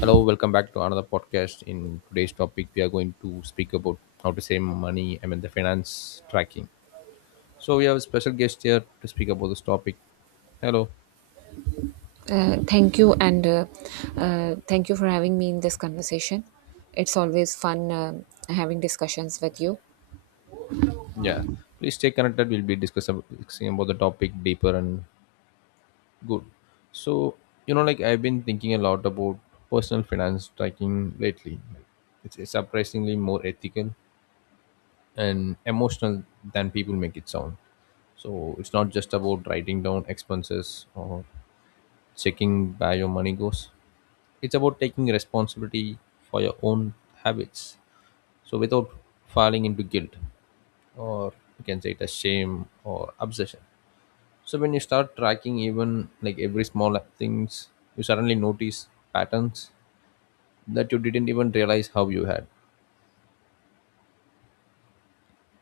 Hello, welcome back to another podcast. In today's topic, we are going to speak about how to save money. I mean, the finance tracking. So we have a special guest here to speak about this topic. Hello. Thank you, and thank you for having me in this conversation. It's always fun having discussions with you. Yeah. Please stay connected. We'll be discussing about the topic deeper and good. So you know, like I've been thinking a lot about personal finance tracking lately. It's surprisingly more ethical and emotional than people make it sound. So it's not just about writing down expenses or checking where your money goes. It's about taking responsibility for your own habits. So without falling into guilt or you can say it as shame or obsession. So when you start tracking even like every small things, you suddenly notice patterns that you didn't even realize how you had.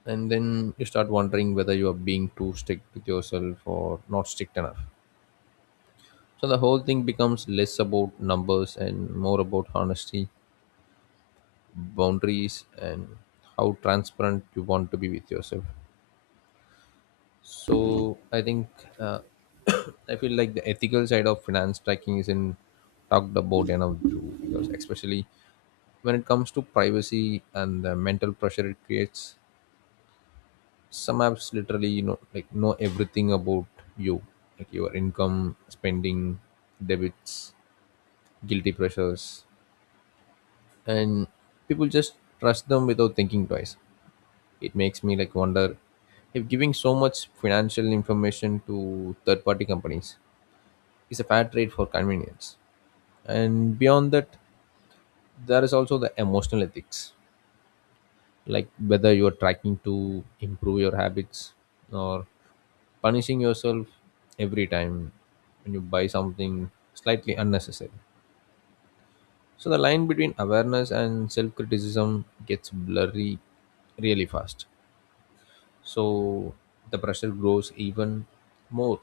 And then you start wondering whether you are being too strict with yourself or not strict enough. So the whole thing becomes less about numbers and more about honesty boundaries and how transparent you want to be with yourself, so I think uh, I feel like the ethical side of finance tracking isn't talked about enough too, because especially when it comes to privacy and the mental pressure it creates, some apps literally like know everything about you, like your income spending, debits, guilty pressures, and people just trust them without thinking twice. It makes me like wonder if giving so much financial information to third party companies is a fair trade for convenience. And beyond that, there is also the emotional ethics, like whether you are tracking to improve your habits or punishing yourself every time when you buy something slightly unnecessary. So the line between awareness and self criticism gets blurry really fast. So the pressure grows even more,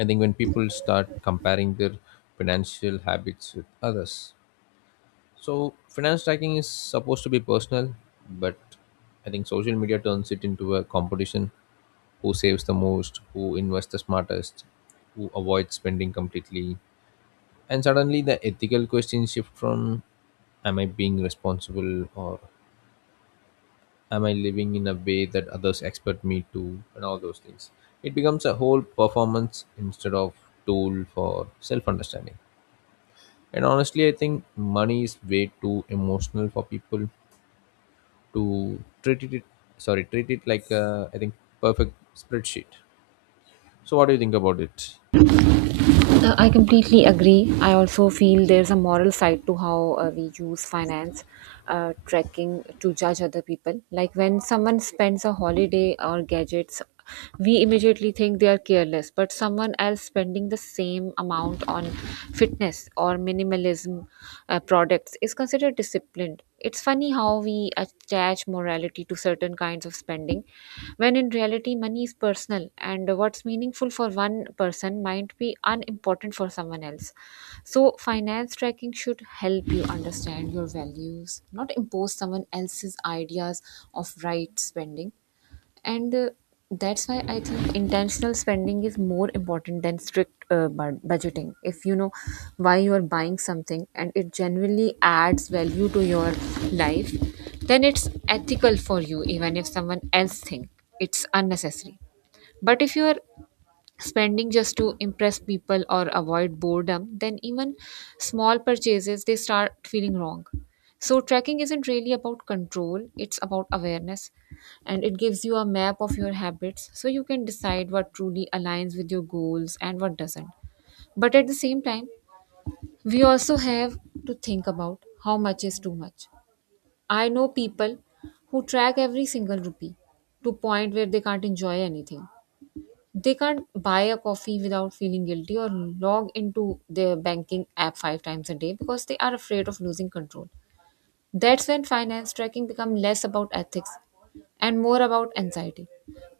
I think, when people start comparing their financial habits with others. So finance tracking is supposed to be personal, but I think social media turns it into a competition: who saves the most, who invests the smartest, who avoids spending completely. And suddenly the ethical questions shift from, am I being responsible, or am I living in a way that others expect me to, and all those things. It becomes a whole performance instead of tool for self understanding. And honestly I think money is way too emotional for people to treat it, sorry, treat it like a, I think, perfect spreadsheet. So what do you think about it? I completely agree. I also feel there's a moral side to how we use finance tracking to judge other people. Like when someone spends a holiday or gadgets, we immediately think they are careless, but someone else spending the same amount on fitness or minimalism products is considered disciplined. It's funny how we attach morality to certain kinds of spending, when in reality, money is personal, and what's meaningful for one person might be unimportant for someone else. So, finance tracking should help you understand your values, not impose someone else's ideas of right spending and that's why I think intentional spending is more important than strict budgeting. If you know why you are buying something and it genuinely adds value to your life, then it's ethical for you even if someone else thinks it's unnecessary. But if you are spending just to impress people or avoid boredom, then even small purchases they start feeling wrong. So tracking isn't really about control, it's about awareness, and it gives you a map of your habits so you can decide what truly aligns with your goals and what doesn't. But at the same time, we also have to think about how much is too much. I know people who track every single rupee to point where they can't enjoy anything. They can't buy a coffee without feeling guilty or log into their banking app five times a day because they are afraid of losing control. That's when finance tracking become less about ethics and more about anxiety.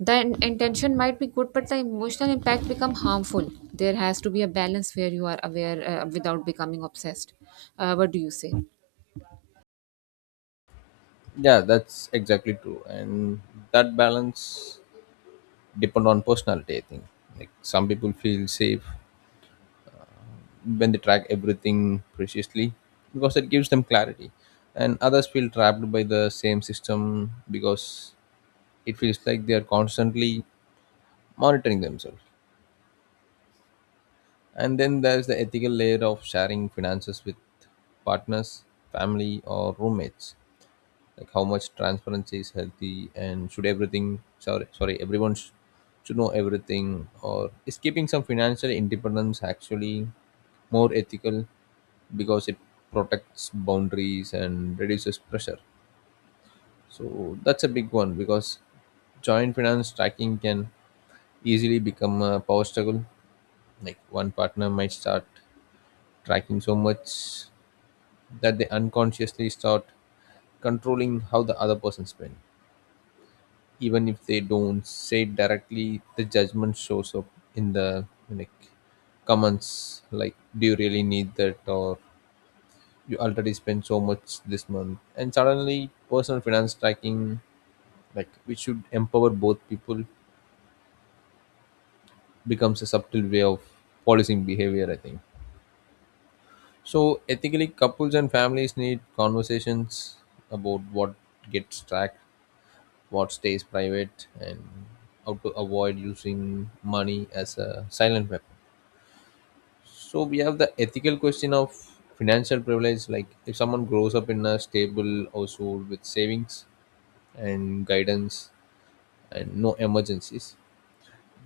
The intention might be good, but the emotional impact become harmful. There has to be a balance where you are aware without becoming obsessed. What do you say? Yeah, that's exactly true. And that balance depend on personality, I think. Like some people feel safe when they track everything precisely, because it gives them clarity, and others feel trapped by the same system because it feels like they are constantly monitoring themselves. And then there's the ethical layer of sharing finances with partners, family, or roommates, like how much transparency is healthy and should everything, sorry, sorry, should know everything, or is keeping some financial independence actually more ethical because it protects boundaries and reduces pressure. So that's a big one because joint finance tracking can easily become a power struggle. Like one partner might start tracking so much that they unconsciously start controlling how the other person spends. Even if they don't say it directly, the judgment shows up in the like comments, like, do you really need that, or you already spent so much this month. And suddenly personal finance tracking, like which should empower both people, becomes a subtle way of policing behavior, I think. So ethically couples and families need conversations about what gets tracked, what stays private, and how to avoid using money as a silent weapon. So we have the ethical question of financial privilege, like if someone grows up in a stable household with savings and guidance and no emergencies.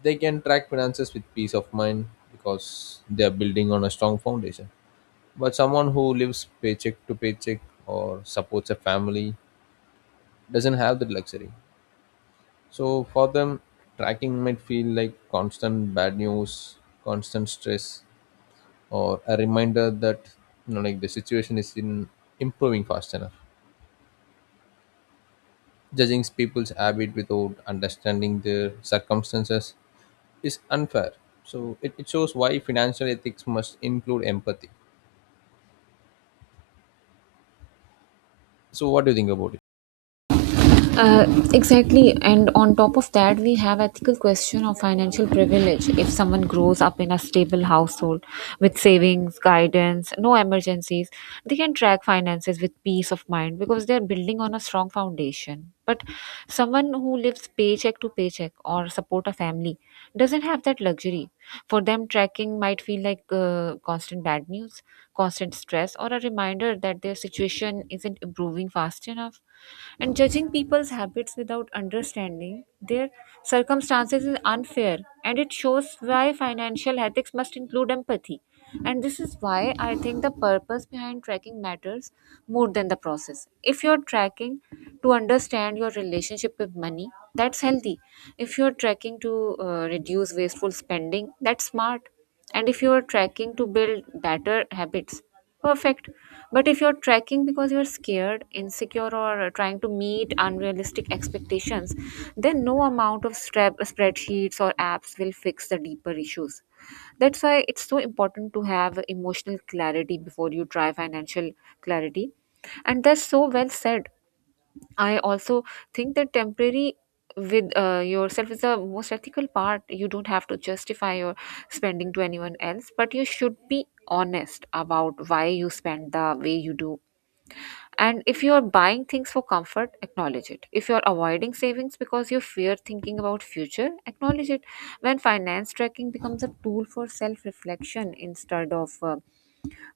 They can track finances with peace of mind because they are building on a strong foundation. But someone who lives paycheck to paycheck or supports a family doesn't have that luxury. So for them, tracking might feel like constant bad news, constant stress, or a reminder that like the situation is in improving fast enough. Judging people's habit without understanding their circumstances is unfair. So it shows why financial ethics must include empathy. So what do you think about it? Uh, exactly, and on top of that, we have ethical question of financial privilege. If someone grows up in a stable household with savings, guidance, no emergencies, they can track finances with peace of mind because they are building on a strong foundation. But someone who lives paycheck to paycheck or support a family doesn't have that luxury. For them, tracking might feel like constant bad news, constant stress, or a reminder that their situation isn't improving fast enough. And judging people's habits without understanding their circumstances is unfair, and it shows why financial ethics must include empathy. And this is why I think the purpose behind tracking matters more than the process. If you're tracking to understand your relationship with money, that's healthy. If you're tracking to reduce wasteful spending, that's smart. And if you're tracking to build better habits, perfect. But if you're tracking because you're scared, insecure, or trying to meet unrealistic expectations, then no amount of strap, spreadsheets or apps will fix the deeper issues. That's why it's so important to have emotional clarity before you try financial clarity. And that's so well said. I also think that temporary with yourself is the most ethical part. You don't have to justify your spending to anyone else, but you should be honest about why you spend the way you do. And if you are buying things for comfort, acknowledge it. If you are avoiding savings because you fear thinking about future, acknowledge it. When finance tracking becomes a tool for self-reflection instead of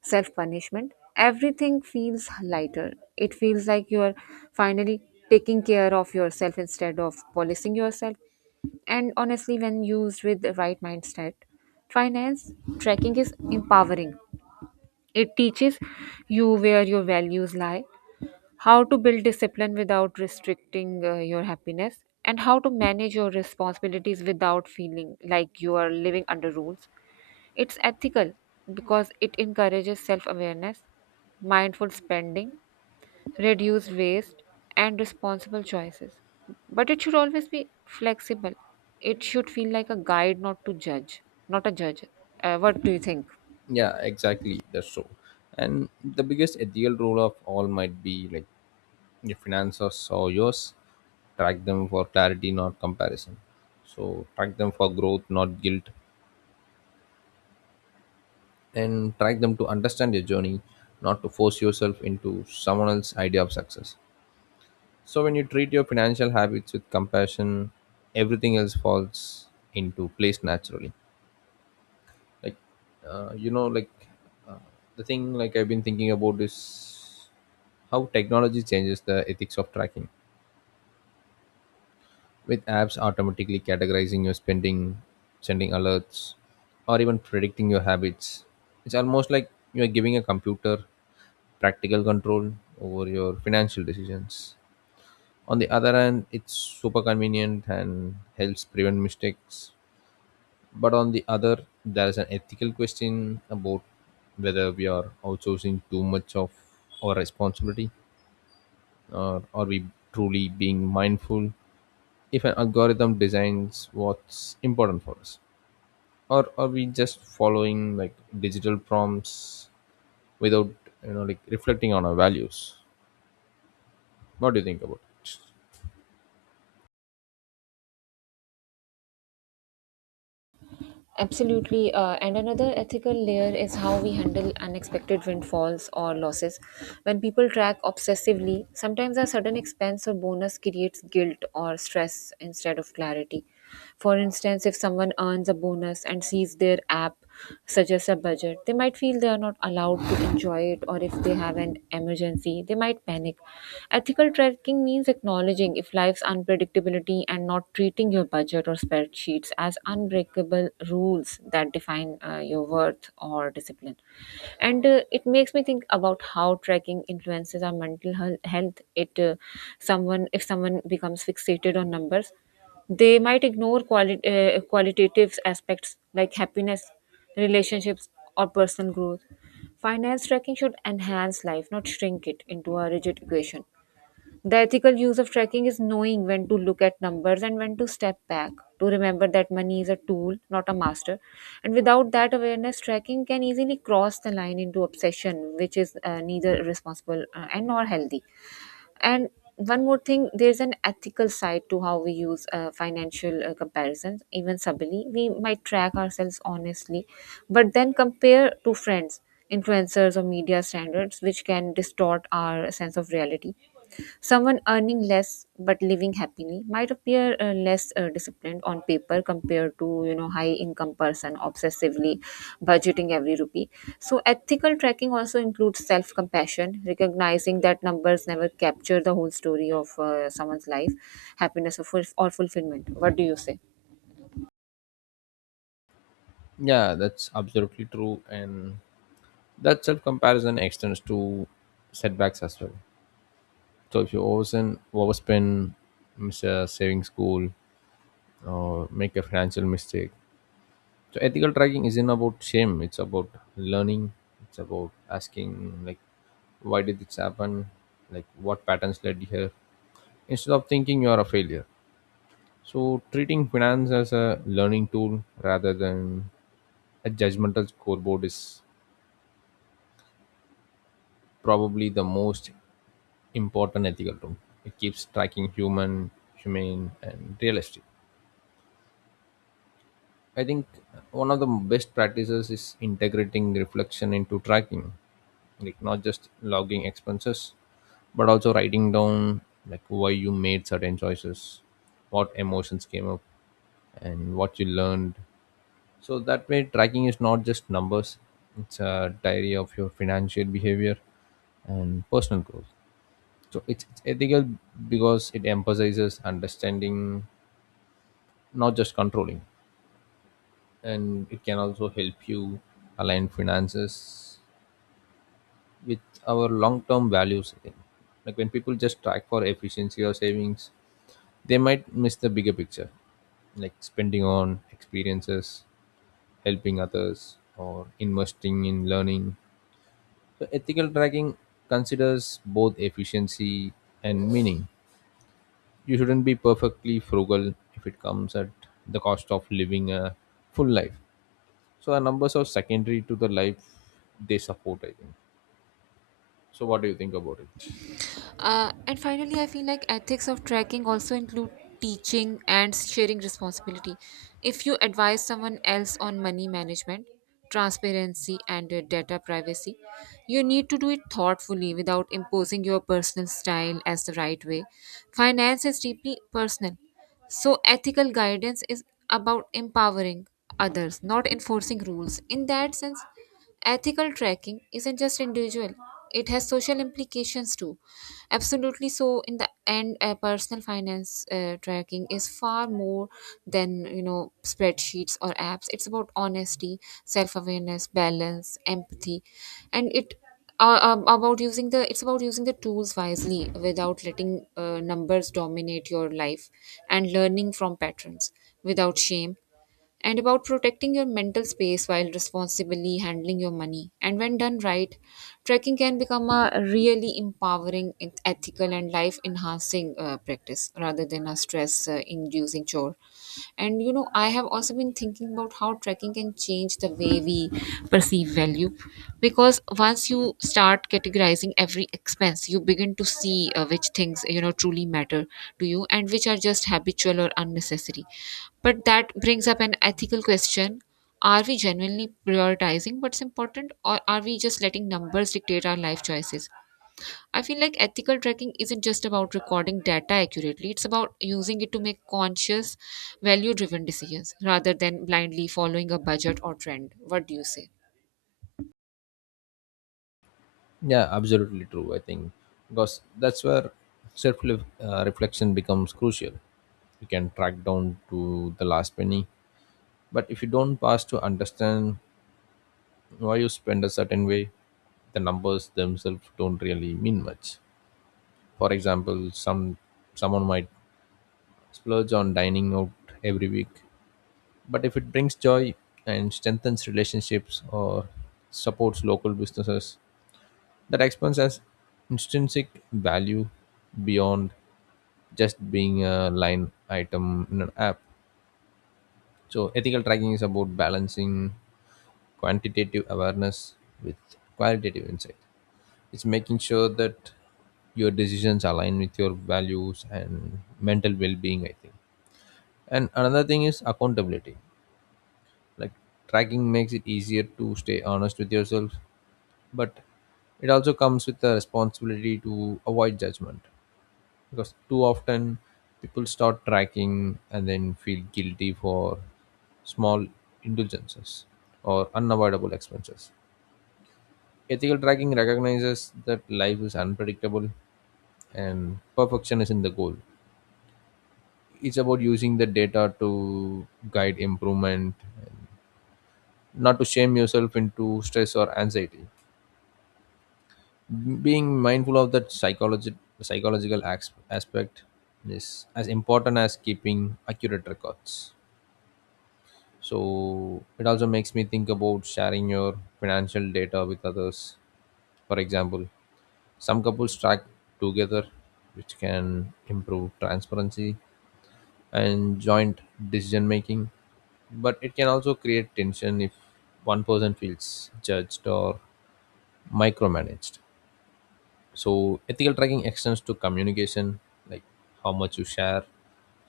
self punishment, everything feels lighter. It feels like you are finally taking care of yourself instead of policing yourself. And honestly, when used with the right mindset, finance tracking is empowering. It teaches you where your values lie, how to build discipline without restricting your happiness, and how to manage your responsibilities without feeling like you are living under rules. It's ethical because it encourages self awareness, mindful spending, reduced waste, and responsible choices. But it should always be flexible. It should feel like a guide, not to judge, not a judge. What do you think? Yeah, exactly. That's so. And the biggest ethical rule of all might be like your finances or yours, track them for clarity, not comparison. So track them for growth, not guilt. And track them to understand your journey, not to force yourself into someone else's idea of success. So when you treat your financial habits with compassion, everything else falls into place naturally. Like like uh, the thing, like I've been thinking about is how technology changes the ethics of tracking with apps automatically categorizing your spending, sending alerts, or even predicting your habits. It's almost like you are giving a computer practical control over your financial decisions. On the other hand, it's super convenient and helps prevent mistakes. But on the other, there is an ethical question about whether we are outsourcing too much of our responsibility, or are we truly being mindful if an algorithm designs what's important for us, or are we just following like digital prompts without like reflecting on our values. What do you think about it? Absolutely. And another ethical layer is how we handle unexpected windfalls or losses. When people track obsessively, sometimes a sudden expense or bonus creates guilt or stress instead of clarity. For instance, if someone earns a bonus and sees their app suggest a budget, they might feel they are not allowed to enjoy it, or if they have an emergency, they might panic. Ethical tracking means acknowledging if life's unpredictability and not treating your budget or spreadsheets as unbreakable rules that define your worth or discipline. And it makes me think about how tracking influences our mental health. It someone if someone becomes fixated on numbers, they might ignore qualitative aspects like happiness, relationships, or personal growth. Finance tracking should enhance life, not shrink it into a rigid equation. The ethical use of tracking is knowing when to look at numbers and when to step back, to remember that money is a tool, not a master. And without that awareness, tracking can easily cross the line into obsession, which is neither responsible and nor healthy. And one more thing, there's an ethical side to how we use financial comparisons, even subtly. We might track ourselves honestly, but then compare to friends, influencers, or media standards, which can distort our sense of reality. Someone earning less but living happily might appear less disciplined on paper compared to you know high income person obsessively budgeting every rupee. So ethical tracking also includes self compassion, recognizing that numbers never capture the whole story of someone's life, happiness or fulfillment. What do you say? Yeah, that's absolutely true. And that self comparison extends to setbacks as well. So if you overspend, miss a saving school, or make a financial mistake, so ethical tracking isn't about shame. It's about learning. It's about asking like, why did this happen? Like what patterns led here? Instead of thinking you are a failure. So treating finance as a learning tool rather than a judgmental scoreboard is probably the most important ethical tool. It keeps tracking human, humane, and realistic. I think one of the best practices is integrating reflection into tracking, like not just logging expenses, but also writing down like why you made certain choices, what emotions came up, and what you learned. So that way, tracking is not just numbers; it's a diary of your financial behavior and personal growth. So it's ethical because it emphasizes understanding, not just controlling. And it can also help you align finances with our long-term values, I think. Like when people just track for efficiency or savings, they might miss the bigger picture, like spending on experiences, helping others, or investing in learning. So ethical tracking considers both efficiency and meaning. You shouldn't be perfectly frugal if it comes at the cost of living a full life. So the numbers are secondary to the life they support, I think. So what do you think about it? And finally, I feel like ethics of tracking also include teaching and sharing responsibility. If you advise someone else on money management, transparency, and data privacy, you need to do it thoughtfully without imposing your personal style as the right way. Finance is deeply personal. So, ethical guidance is about empowering others, not enforcing rules. In that sense, ethical tracking isn't just individual, it has social implications too. Absolutely. So, in the end, personal finance tracking is far more than, you know, spreadsheets or apps. It's about honesty, self awareness, balance, empathy, and it's about using the tools wisely without letting numbers dominate your life, and learning from patterns without shame, and about protecting your mental space while responsibly handling your money. And when done right, trekking can become a really empowering, ethical, and life enhancing practice rather than a stress inducing chore. And you know, I have also been thinking about how trekking can change the way we perceive value, because once you start categorizing every expense you begin to see which things you know truly matter to you and which are just habitual or unnecessary. But that brings up an ethical question, are we genuinely prioritizing what's important or are we just letting numbers dictate our life choices? I feel like ethical tracking isn't just about recording data accurately, it's about using it to make conscious value driven decisions rather than blindly following a budget or trend. What do you say? Yeah, absolutely true. I think because that's where self reflection becomes crucial. You can track down to the last penny, but if you don't pass to understand why you spend a certain way, the numbers themselves don't really mean much. For example, some someone might splurge on dining out every week, but if it brings joy and strengthens relationships or supports local businesses, that expands as intrinsic value beyond just being a line item in an app. So ethical tracking is about balancing quantitative awareness with qualitative insight. It's making sure that your decisions align with your values and mental well-being, I think. And another thing is accountability. Like tracking makes it easier to stay honest with yourself, but it also comes with the responsibility to avoid judgment, because too often people start tracking and then feel guilty for small indulgences or unavoidable expenses. Ethical tracking recognizes that life is unpredictable and perfection isn't the goal. It's about using the data to guide improvement, not to shame yourself into stress or anxiety. Being mindful of that aspect is as important as keeping accurate records. So it also makes me think about sharing your financial data with others. For example, some couples track together, which can improve transparency and joint decision making. But it can also create tension if one person feels judged or micromanaged. So ethical tracking extends to communication, like how much you share,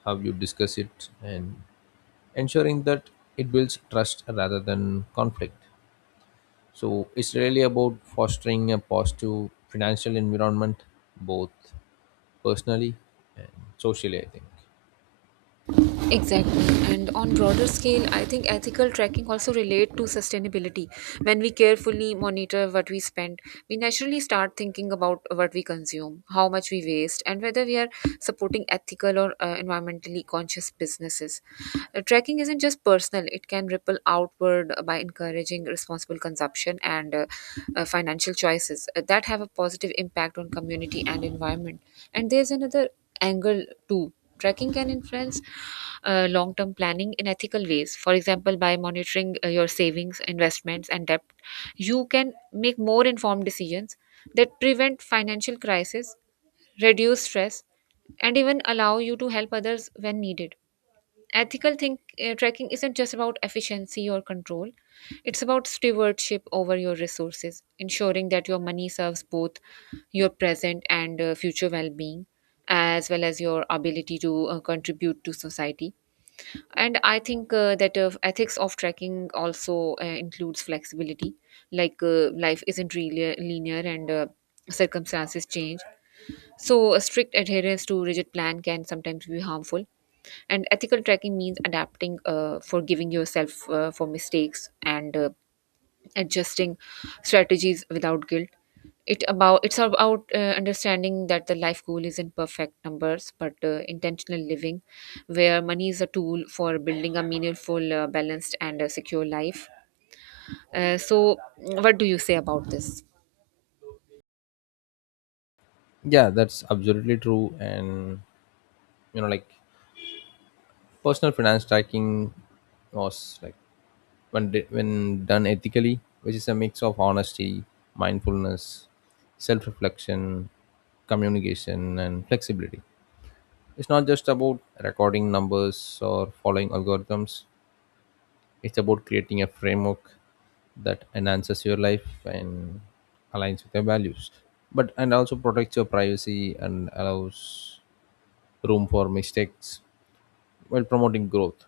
how you discuss it, and ensuring that it builds trust rather than conflict. So it's really about fostering a positive financial environment, both personally and socially, I think. Exactly. And on broader scale, I think ethical tracking also relate to sustainability. When we carefully monitor what we spend, we naturally start thinking about what we consume, how much we waste, and whether we are supporting ethical or environmentally conscious businesses. Tracking isn't just personal, it can ripple outward by encouraging responsible consumption and financial choices that have a positive impact on community and environment. And there's another angle two. Tracking can influence long term planning in ethical ways. For example, by monitoring your savings, investments, and debt, you can make more informed decisions that prevent financial crisis, reduce stress, and even allow you to help others when needed. Ethical tracking isn't just about efficiency or control, it's about stewardship over your resources, ensuring that your money serves both your present and future well-being as well as your ability to contribute to society. And i think uh, that uh, ethics of tracking also includes flexibility. Life isn't really linear and circumstances change, so a strict adherence to rigid plan can sometimes be harmful. And ethical tracking means adapting, forgiving yourself for mistakes and adjusting strategies without guilt. It's about understanding that the life goal isn't perfect numbers, but intentional living, where money is a tool for building a meaningful, balanced, and secure life. So, what do you say about this? Yeah, that's absolutely true. And you know, like personal finance tracking was like when when done ethically, which is a mix of honesty, mindfulness, self-reflection, communication, and flexibility. It's not just about recording numbers or following algorithms. It's about creating a framework that enhances your life and aligns with your values, but and also protects your privacy and allows room for mistakes while promoting growth.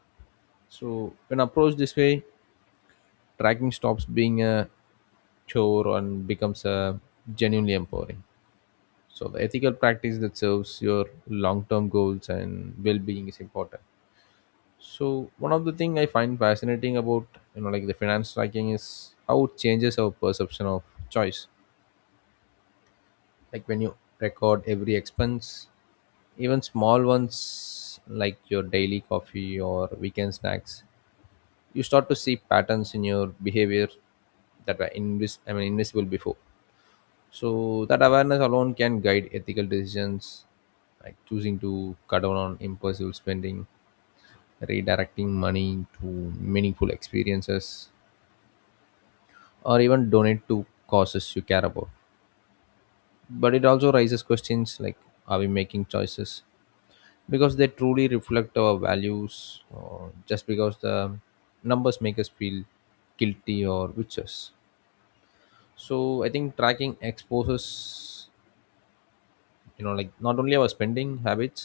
So when approached this way, tracking stops being a chore and becomes a genuinely empowering. So the ethical practice that serves your long-term goals and well-being is important. So one of the thing I find fascinating about the finance tracking is how it changes our perception of choice. Like when you record every expense, even small ones like your daily coffee or weekend snacks, you start to see patterns in your behavior that were invisible before. So that awareness alone can guide ethical decisions, like choosing to cut down on impulsive spending, redirecting money to meaningful experiences, or even donate to causes you care about. But it also raises questions like, are we making choices because they truly reflect our values, or just because the numbers make us feel guilty or witches? So I think tracking exposes not only our spending habits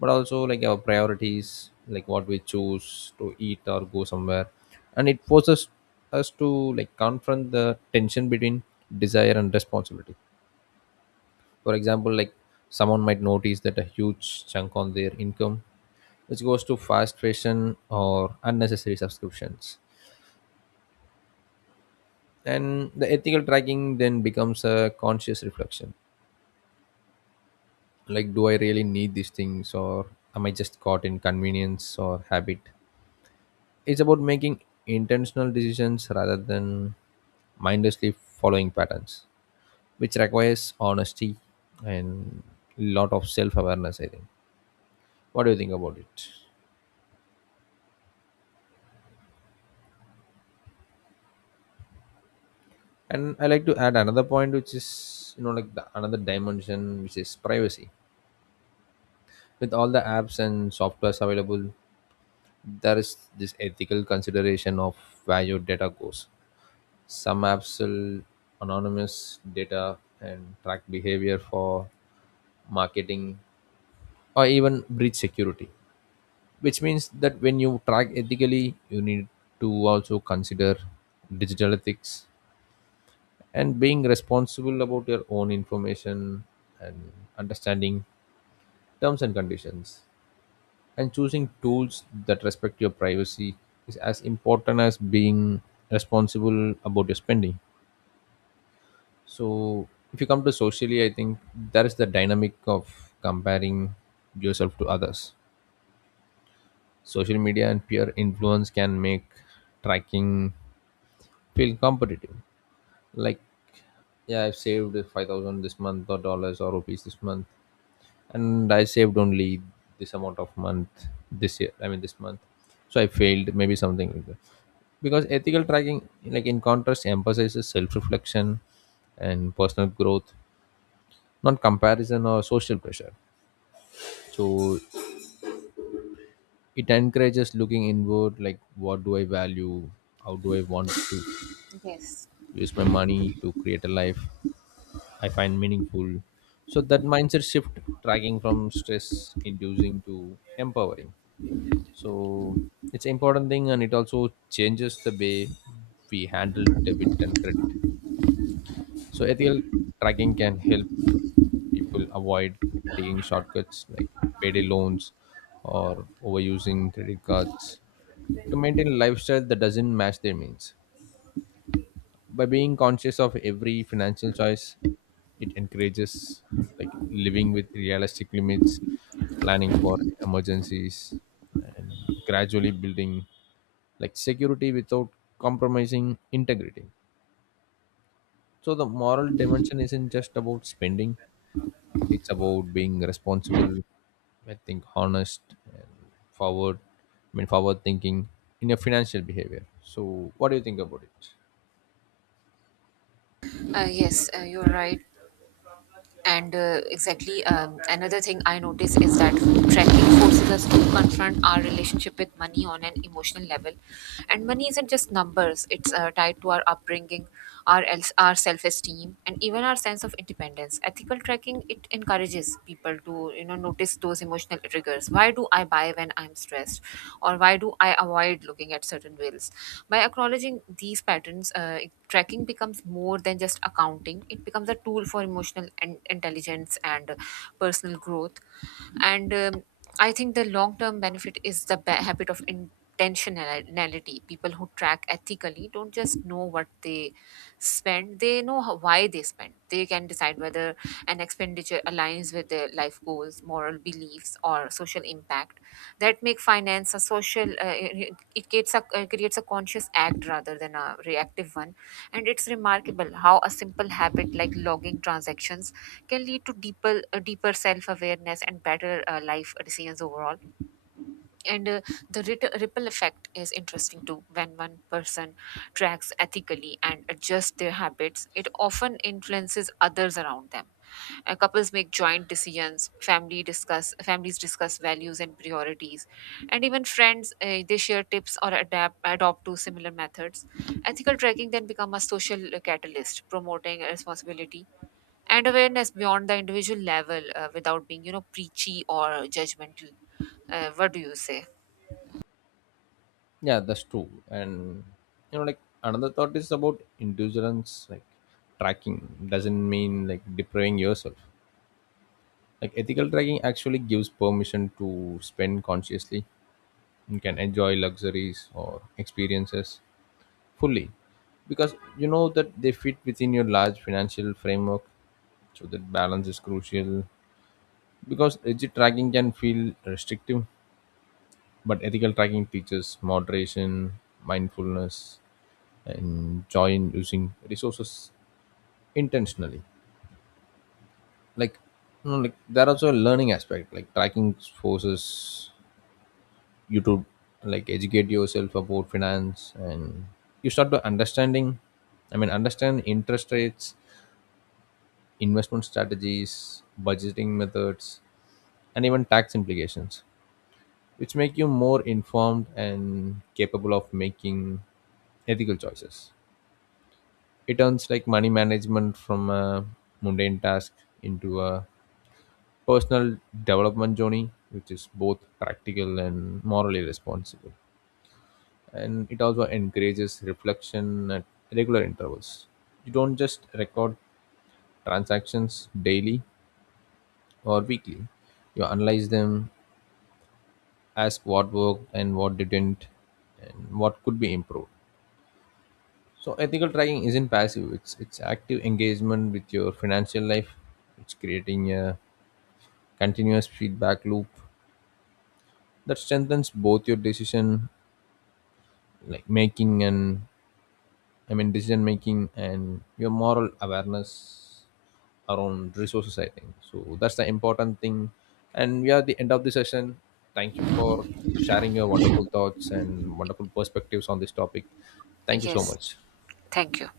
but also like our priorities, like what we choose to eat or go somewhere. And it forces us to like confront the tension between desire and responsibility. For example, like someone might notice that a huge chunk on their income which goes to fast fashion or unnecessary subscriptions, and the ethical tracking then becomes a conscious reflection, like do I really need these things, or am I just caught in convenience or habit? It's about making intentional decisions rather than mindlessly following patterns, which requires honesty and lot of self-awareness, I think. What do you think about it? And I like to add another point, which is the another dimension, which is privacy. With all the apps and softwares available, there is this ethical consideration of where your data goes. Some apps will anonymize data and track behavior for marketing or even breach security, which means that when you track ethically, you need to also consider digital ethics and being responsible about your own information and understanding terms and conditions, and choosing tools that respect your privacy is as important as being responsible about your spending. So if you come to socially, I think there is the dynamic of comparing yourself to others. Social media and peer influence can make tracking feel competitive. Like, yeah, I've saved 5,000 this month, or dollars or rupees this month, and I saved only this amount of month this year. I mean this month, so I failed. Maybe something like that. Because ethical tracking, like in contrast, emphasizes self-reflection and personal growth, not comparison or social pressure. So it encourages looking inward, like what do I value, how do I want to Yes, use my money to create a life I find meaningful. So that mindset shift tracking from stress inducing to empowering, so it's important thing. And it also changes the way we handle debit and credit. So ethical tracking can help people avoid like taking shortcuts like payday loans or overusing credit cards to maintain a lifestyle that doesn't match their means. By being conscious of every financial choice, it encourages like living with realistic limits, planning for emergencies, and gradually building like security without compromising integrity. So the moral dimension isn't just about spending; it's about being responsible, I think, honest, and forward I mean forward thinking in your financial behavior. So what do you think about it? yes, you're right. And exactly, another thing I notice is that tracking forces us to confront our relationship with money on an emotional level. And money isn't just numbers, it's tied to our upbringing, our, else our self esteem, and even our sense of independence. Ethical tracking, it encourages advise people to you know notice those emotional triggers. Why do I buy when I'm stressed, or why do I avoid looking at certain bills? By acknowledging these patterns, tracking becomes more than just accounting, it becomes a tool for emotional and intelligence and personal growth. And um, i think the long term benefit is the habit of intentionality. People who track ethically don't just know what they spend, they know how, why they spend. They can decide whether and expenditure aligns with their life goals, moral beliefs, or social impact, that make finance a social. It creates a conscious act rather than a reactive one, and it's remarkable how a simple habit like logging transactions can lead to deeper self awareness and better life decisions overall. And the rit- ripple effect is interesting too. When one person tracks ethically and adjust their habits, it often influences others around them. And couples make joint decisions, family discuss families discuss values and priorities, and even friends they share tips or adapt adopt to similar methods. Ethical tracking then become a social catalyst, promoting responsibility and awareness beyond the individual level without being you know preachy or judgmental. What do you say? Yeah, that's true. And another thought is about indulgence, like tracking doesn't mean like depriving yourself. Like ethical tracking actually gives permission to spend consciously. You can enjoy luxuries or experiences fully because you know that they fit within your large financial framework. So that balance is crucial, because rigid tracking can feel restrictive, but ethical tracking teaches moderation, mindfulness, and joy in using resources intentionally. Like, there also a learning aspect, like tracking forces you to like educate yourself about finance, and you start to understanding I mean understand interest rates, investment strategies, budgeting methods, and even tax implications, which make you more informed and capable of making ethical choices. It turns like money management from a mundane task into a personal development journey, which is both practical and morally responsible. And it also encourages reflection at regular intervals. You don't just record transactions daily or weekly, you analyze them, ask what worked and what didn't and what could be improved. So ethical tracking isn't passive, it's active engagement with your financial life. It's creating a continuous feedback loop that strengthens both your like making and decision making and your moral awareness around resources, I think. So that's the important thing. And we are at the end of the session. Thank you for sharing your wonderful thoughts and wonderful perspectives on this topic. Thank you so Yes, much. thank you.